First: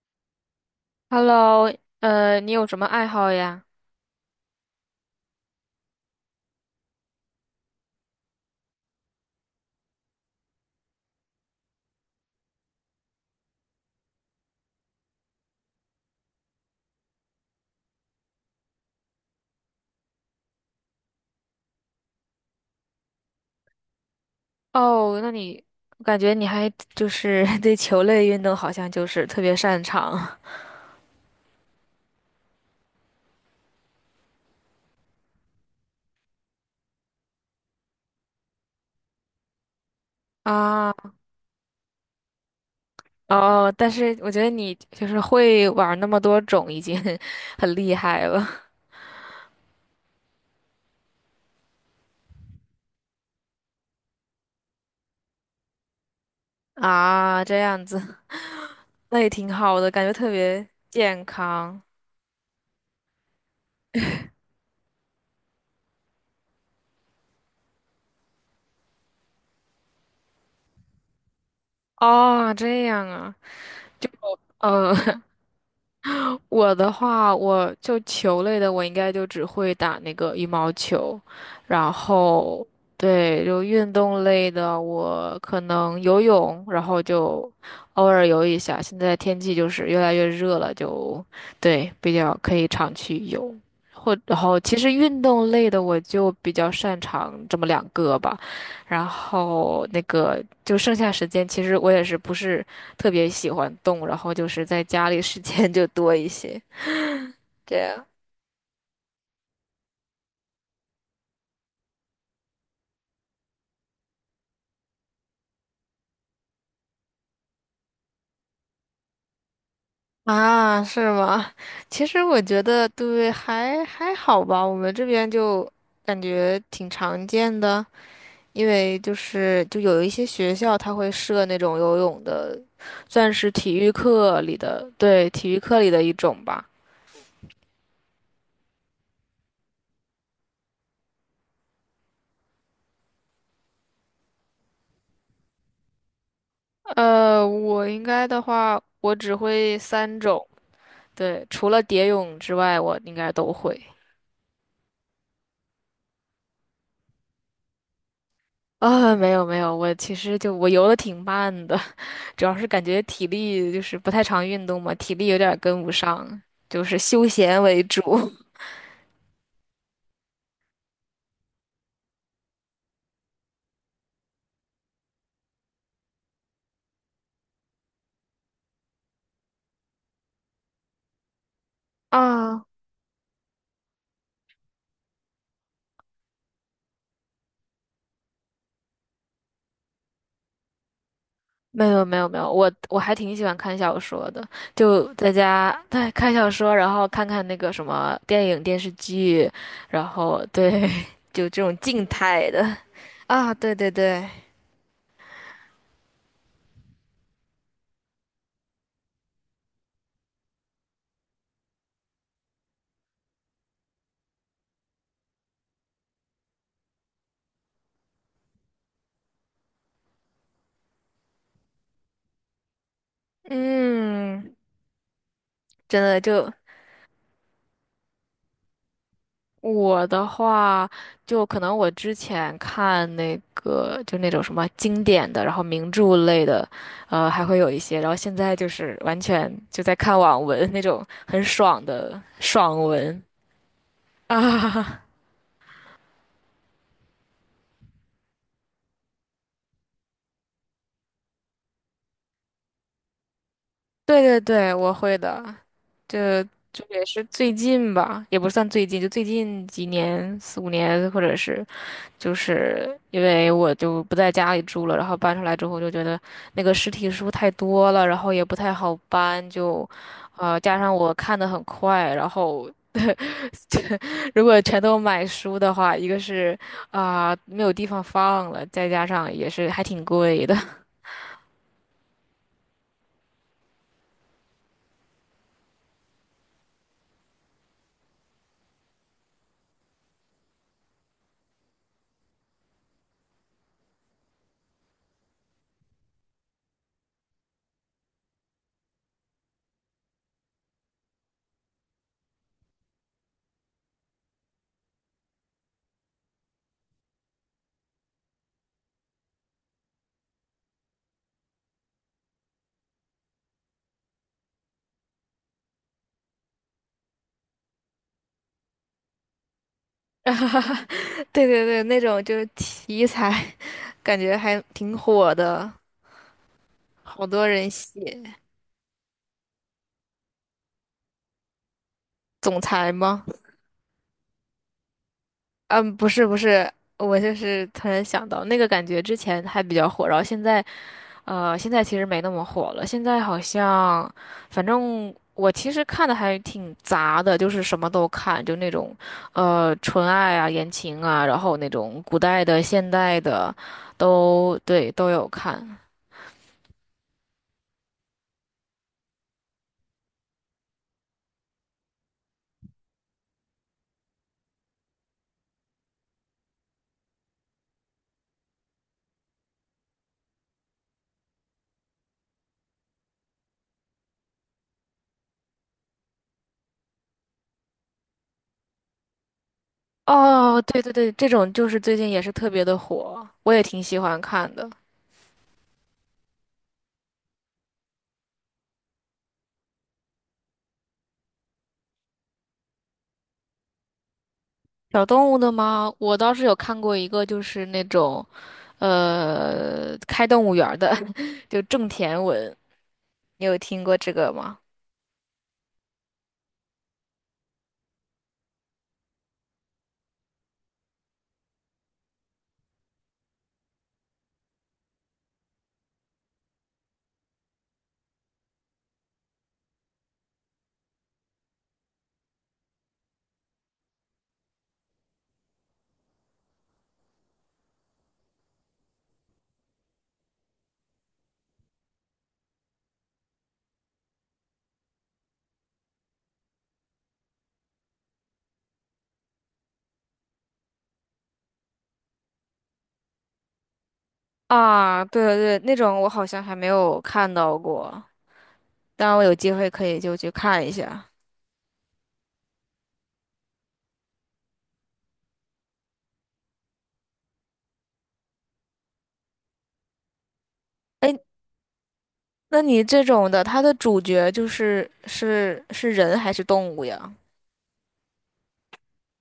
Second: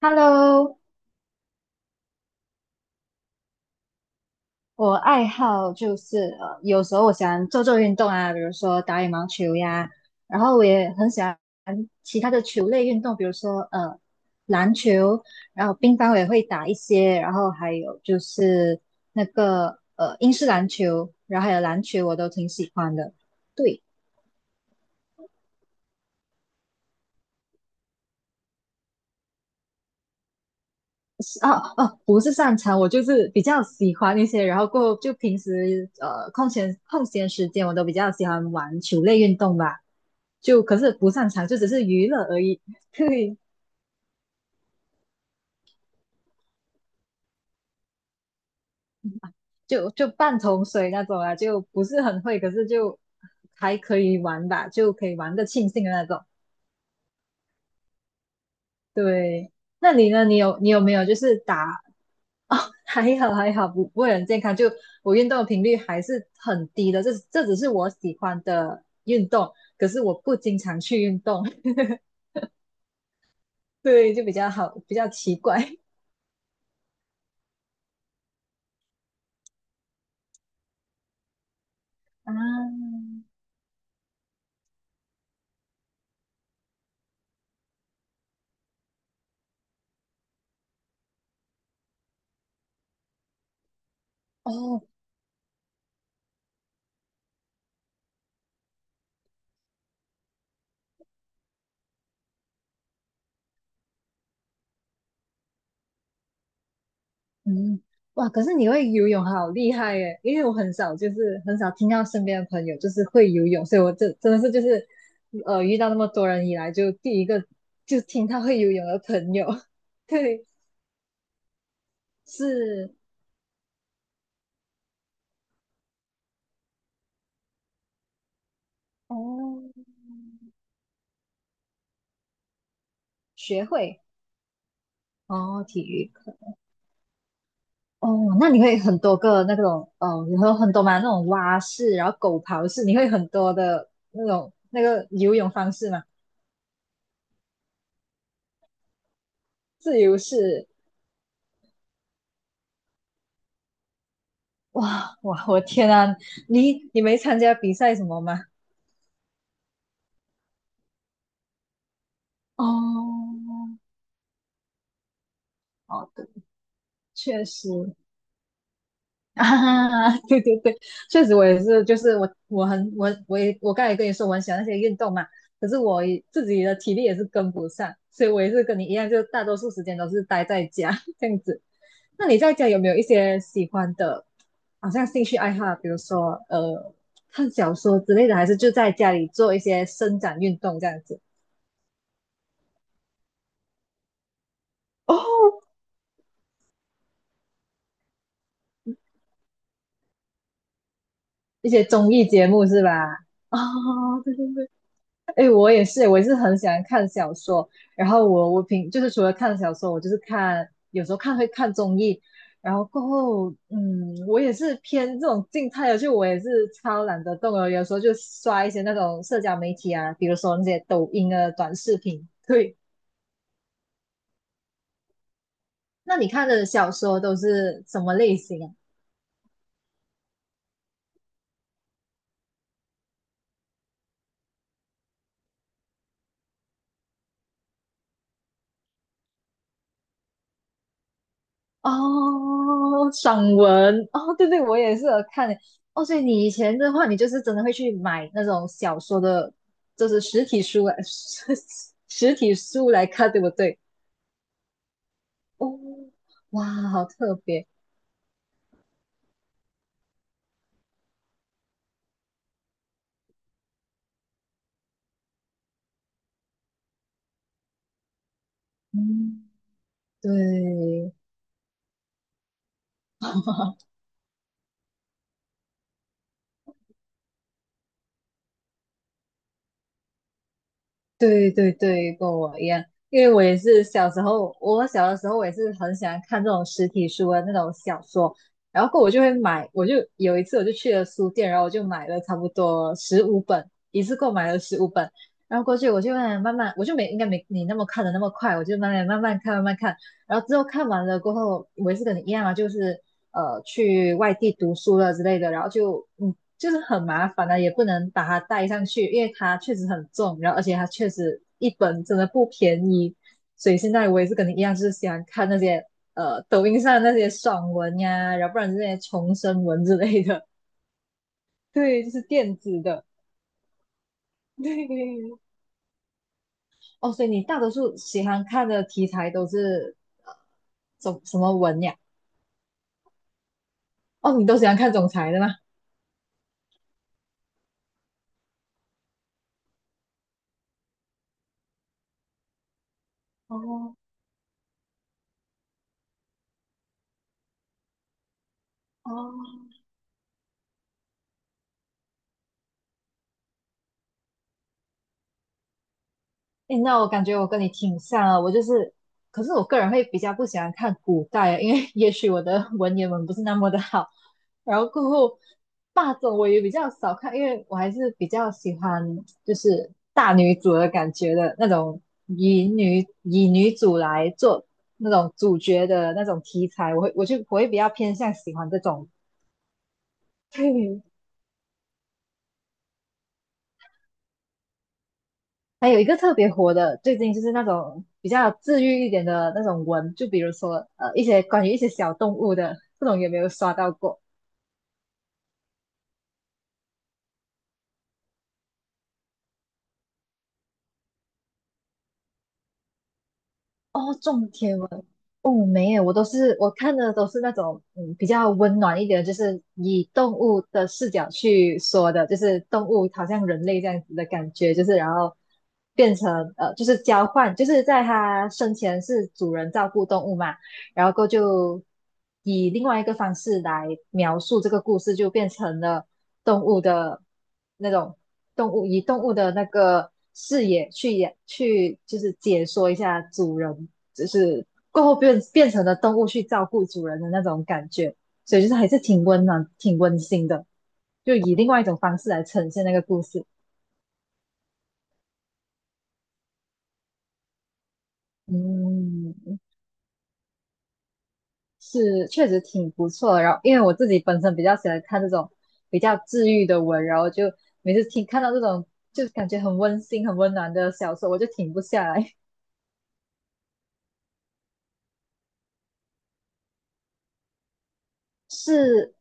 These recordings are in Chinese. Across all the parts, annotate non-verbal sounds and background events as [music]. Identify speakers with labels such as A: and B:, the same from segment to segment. A: Hello，
B: Hello，你有什么爱好呀？
A: 我爱好就是有时候我喜欢做做运动啊，比如说打羽毛球呀，然后我也很喜欢其他的球类运动，比如说篮球，然后乒乓我也会打一些，然后还有就是那个英式篮球，然后还有篮球我都挺喜欢的。对。
B: 哦，那你我感觉你还就是 [laughs] 对球类运动好像就是特别擅长。
A: 哦哦，不是擅长，我就是比较喜欢一些，然后过后就平时空闲空闲时间，我都比较喜欢玩球类运动吧。
B: [laughs]
A: 就可是不
B: 啊。
A: 擅长，就只是娱乐而已。[laughs] 对，
B: 哦，但是我觉得你就是会玩那么多种，已经 [laughs] 很厉害了。
A: 就半桶水那种啊，就不是很会，可是就还可以玩吧，就可以玩的庆幸的那种。
B: 啊，这样子，[laughs] 那也
A: 对，
B: 挺好的，
A: 那
B: 感
A: 你
B: 觉
A: 呢？
B: 特
A: 你有
B: 别
A: 你有没有就
B: 健
A: 是打
B: 康。
A: 哦？还好还好，不会很健康。就我运动的频率还是很低的，这只是我喜欢的运动，可是我不经常去运动，[laughs]
B: 哦，这样啊。
A: 对，就比较好，
B: 哦，
A: 比较
B: [laughs]
A: 奇怪
B: 我的话，我就球类的，我应该就只会打那个羽毛球，然
A: 啊，
B: 后对，就运动类的，我可能游泳，然后就偶尔游一下。现在天气就是越来越热了，就对，比较可以常去游。或然后其
A: 哦，
B: 实运动类的我就比较擅长这么两个吧，然后那个就剩下时间，其实我也是不是特别喜欢动，然后就是在家里时间 [laughs] 就多一些。这
A: 嗯，
B: 样。
A: 哇！可是你会游泳，好厉害耶！因为我很少，就是很少听到身边的朋友就是会游泳，所以我这真的是就是，遇到那么多人以来，就第一个就听他会游泳的朋友。[laughs] 对，
B: 啊，是吗？其实我觉得
A: 是
B: 对，还好吧。我们这边就感觉挺常见的，因为就
A: 哦，
B: 是就有一些学校它会设那种游泳的，算是
A: 学
B: 体育
A: 会
B: 课里的，对，体育
A: 哦，
B: 课
A: 体
B: 里的
A: 育
B: 一
A: 课
B: 种吧。
A: 哦，那你会很多个那种哦，你会有很多嘛那种蛙式，然后狗刨式，你会很多的那种那个游泳方式嘛？
B: 呃，我应该的话，我只会
A: 自
B: 三
A: 由
B: 种，
A: 式
B: 对，除了蝶泳之外，我应该都会。
A: 哇哇，我天啊，你没参加比赛什么吗？
B: 啊，没有没有，我其实就我游的挺慢的，[laughs] 主要是感觉体
A: 哦，
B: 力就是不太常运动嘛，体力有点儿跟不
A: 哦，对，
B: 上，就是休
A: 确
B: 闲
A: 实
B: 为主。[laughs]
A: [laughs]，啊，对对对，确实我也是，就是我我很我我也我刚才也跟你说我很喜欢那些运动嘛，可是我也自己的体力也是跟不上，所以我也是跟你一样，就大多数时间都是待在家 [laughs] 这样子。那你在
B: 啊，
A: 家有没有一些喜欢的，好像兴趣爱好，比如说看小说之类的，还是就在家里做一些伸展运动这样子？
B: 没有没有没有，我还挺喜欢看小说的，就在
A: 哦，
B: 家对看小说，然后看看那个什么电影电视剧，然后对 [laughs]，就这
A: 一
B: 种
A: 些
B: 静
A: 综艺节
B: 态的。
A: 目是吧？
B: 啊，
A: 哦，
B: 对对对。
A: 对对对，哎，我也是，我也是很喜欢看小说。然后我平就是除了看小说，我就是看有时候看会看综艺。然后过后，我也是偏这种静态的，就我也是超懒得动的，有时候就刷一些那种社交媒体啊，比如说那些抖音啊短视频。对，
B: 嗯，真
A: 那
B: 的
A: 你看
B: 就
A: 的小说都是什么类型啊？
B: 我的话，就可能我之前看那个，就那种什么经典的，然后名著类的，呃，还会有一些。然后现在就是完全就在看网文那种很爽的爽
A: 哦，
B: 文
A: 散文哦，对对，我也
B: 啊。
A: 是有看欸哦。所以你以前的话，你就是真的会去买那种小说的，就是实体书来，[laughs] 实体书来看，对不对？
B: [laughs] 对对对，我会的。
A: 哦，
B: 这
A: 哇，
B: 就也
A: 好
B: 是
A: 特
B: 最
A: 别，
B: 近吧，也不算最近，就最近几年，四五年，或者是就是因为我就不在家里住了，然后搬出来之后就觉得那个实体书太多了，然后也不太好搬，
A: 嗯，
B: 就，呃，加上
A: 对，
B: 我看的很快，然后 [laughs] 如果全都买书的话，一个是啊、没有地方放了，再加上也是还挺贵的。
A: 对对对，跟我一样，因为我也是小时候，我小的时候我也是很喜欢看这种实体书的那种小说，然后过后我就会买，我就有一次我就去了书店，然后我就买了差不多十五本，一次购买了十五本，然后过去我就慢慢慢慢，我就没应该没你那么看的那么快，我就慢慢慢慢看慢慢看，然后之后看完了过后，我也是跟你一样啊，就是去外地读书了之类的，然后就就是很麻烦啊，也不能把它带上去，因为它确实很重，然后而且它确实一本真的不便宜，所以现在我也是跟你一样，就是喜欢看那些抖音上那些爽文呀，然后不然就是那些重生文之类的，
B: [laughs] 对对对，那
A: 对，就
B: 种
A: 是
B: 就是
A: 电子的，
B: 题材 [laughs]，感觉还
A: [laughs]
B: 挺火
A: 对。
B: 的，
A: 哦，所
B: 好
A: 以你
B: 多
A: 大
B: 人
A: 多数喜
B: 写
A: 欢看的题材都是呃什么文呀？
B: 总裁吗？
A: 哦，你都喜欢看总裁的吗？
B: 嗯，不是不是，我就是突然想到那个感觉，之前还比较火，然后现在呃，现在其实没那么火了。现在好
A: 哦
B: 像，反正我其实看的还挺杂的，就是什么都看，就那种
A: 哦，
B: 呃纯爱啊、言情啊，然后那种古代的、现代的，都对都有看。
A: 诶，那我感觉我跟你挺像啊，我就是，可是我个人会比较不喜欢看古代啊，因为 [laughs] 也许我的文言文不是那么的好，然后过后霸总我也比较少看，因为我还是比较喜欢就是大女主的感觉的那种，以女主来做那种主角的那种题材，我会比较偏向喜欢这种，
B: 哦，对对对，
A: [laughs]
B: 这种就是最近也是特别的火，我也挺喜欢看的。
A: 还有一个特别火的，最近就是那种比较治愈一点的那种文，就比如说一些关于一些小动物的，不懂有没有刷到过？
B: 小动物的吗？我倒是有看过一个，就是那种。呃，开动物园儿的，[laughs] 就种田文，你有听过这
A: 哦，
B: 个
A: 种
B: 吗？
A: 田文，哦没有，我看的都是那种比较温暖一点的就是以动物的视角去说的，就是动物好像人类这样子的感觉，就是然后变成就是交换，就是在它生前是主人照顾动物嘛。然后就以另外一个方式来描述这个故事，就变成了动物的那种动物，以动物的那个视野去演去，就是解说一下主人，就是过后变成了动物去照顾主人的那种感觉，所以就是还是挺温暖、挺温馨的，就以另外一种方式来呈现那个故事。
B: 啊，对对对，那种我好像还没有看到过，当然我有
A: 嗯，
B: 机会可以就去看一下。
A: 是确实挺不错的。然后，因为我自己本身比较喜欢看这种比较治愈的文，然后就每次听看到这种就感觉很温馨、很温暖的小
B: 哎，
A: 说，我就停不下来。
B: 那你这种的，它的主角是人还是动物呀？
A: [laughs] 是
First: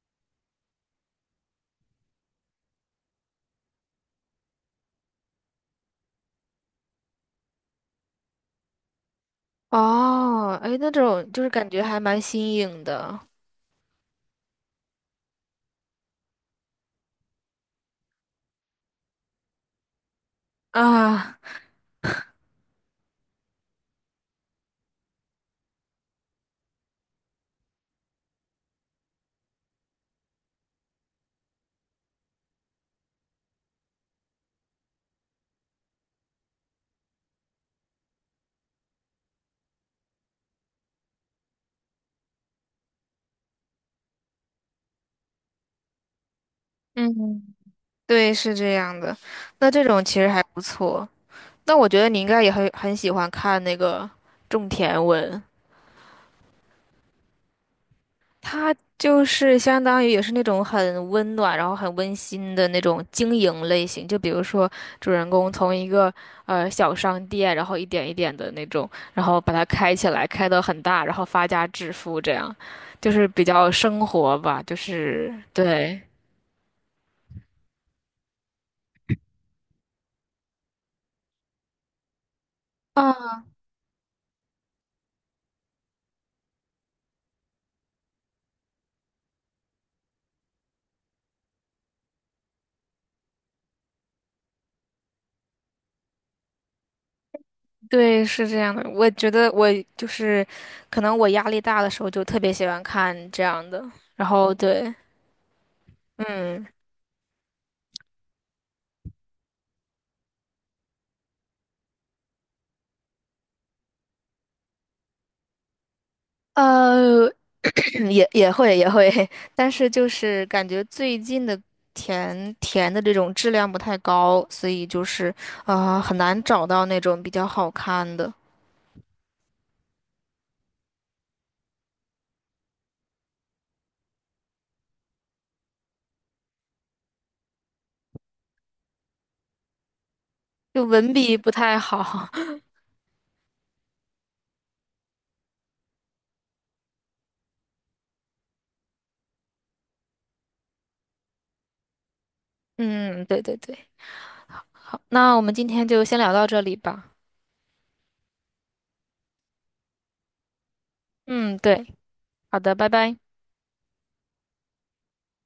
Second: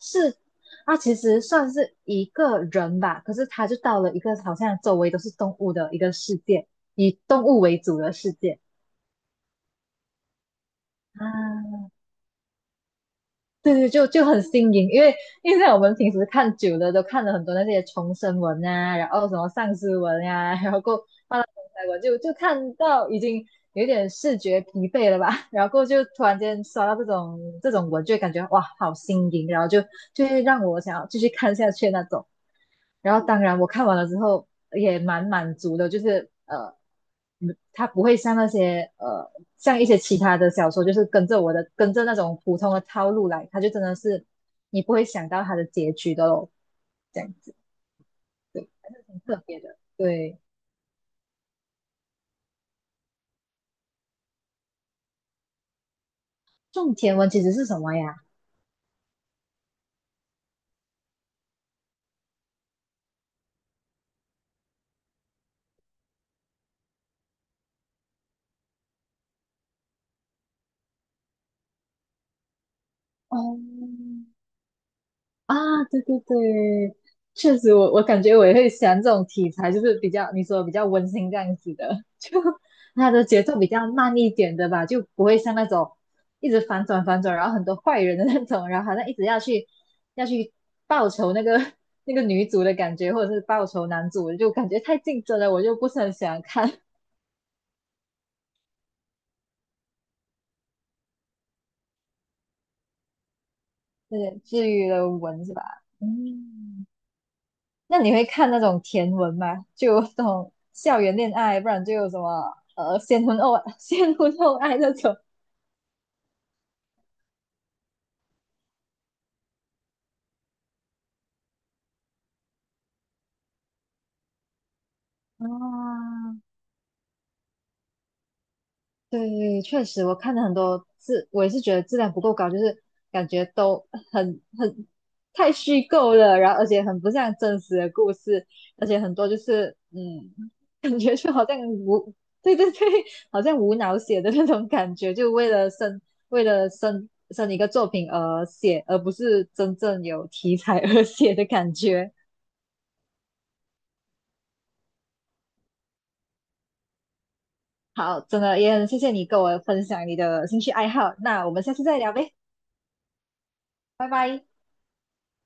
A: 是，它其实算是一个人吧，可是他就到了一个好像周围都是动物的一个世界，以动物为主的世界
B: 哦，哎，那
A: 啊。
B: 种就是感觉还蛮新颖的
A: 对对，就很新颖，因为因为像我们平时看久了，都看了很多那些重生文啊，然后什么丧尸文啊，[laughs] 然后过
B: 啊。
A: 发到题材文，就看到已经有点视觉疲惫了吧，[laughs] 然后就突然间刷到这种文，就会感觉哇，好新颖，然后就会让我想要继续看下去那种。然后当然我看完了之后也蛮满足的，就是它不会像那些像一些其他的小说，就是跟着我的跟着那种普通的套路来，它就真的是你不会想到它的结局的咯，这样子
B: 嗯，对，是
A: 对，
B: 这样的。
A: 很特别
B: 那
A: 的。
B: 这种其实
A: 对，
B: 还不错。那我觉得你应该也很喜欢看那个种田文。
A: 种田文其实是什么呀？
B: 它就是相当于也是那种很温暖，然后很温馨的那种经营类型。就比如说，主人公从一个呃小商店，然后一点一点的那种，然后把它开起来，开得很大，然后发家致富，这样就是比
A: 哦，
B: 较生活吧，就是
A: 啊，
B: 对。
A: 对对对，确实我，我感觉我也会喜欢这种题材，就是比较你说比较温馨这样子的，[laughs] 就它的
B: 啊，
A: 节奏比较慢一点的吧，就不会像那种一直反转反转，然后很多坏人的那种，然后好像一直要去报仇那个 [laughs] 那个女主的感觉，或者是报仇男主，就感觉太竞争了，我就不是很喜欢看
B: 对，是这样的。我觉得我就是，可能我压力大的时候就特别喜欢看这样的。
A: [laughs] 那
B: 然
A: 种
B: 后
A: 治愈
B: 对。
A: 的文是吧？
B: 嗯。
A: 嗯。那你会看那种甜文吗？就那种校园恋爱，不然就有什么先婚后 [laughs] 先婚后 [laughs] 爱那种。
B: 呃，嗯也会，[laughs] 但是就是感觉最近的甜填的这种质量不太高，所以就是啊、呃很难
A: 啊。
B: 找到那种比较好看的，
A: 对，确实，我看了很多质，我也是觉得质量不够高，就是感觉都很太虚构了，然后而且很不像真实的故事，而且很多就是
B: 就
A: 感
B: 文
A: 觉就
B: 笔
A: 好
B: 不
A: 像
B: 太
A: 无，
B: 好。
A: 对
B: [laughs]
A: 对对，好像无脑写的那种感觉，就为了生为了生一个作品而写，而不是真正有题材而写的感觉。
B: 嗯，对对对，好，那我们今天就先聊到这里吧。
A: 好，真的也很谢谢你跟我分享你的兴趣爱好，那我
B: 嗯，
A: 们下次
B: 对，
A: 再聊呗，
B: 好的，拜拜。
A: 拜拜。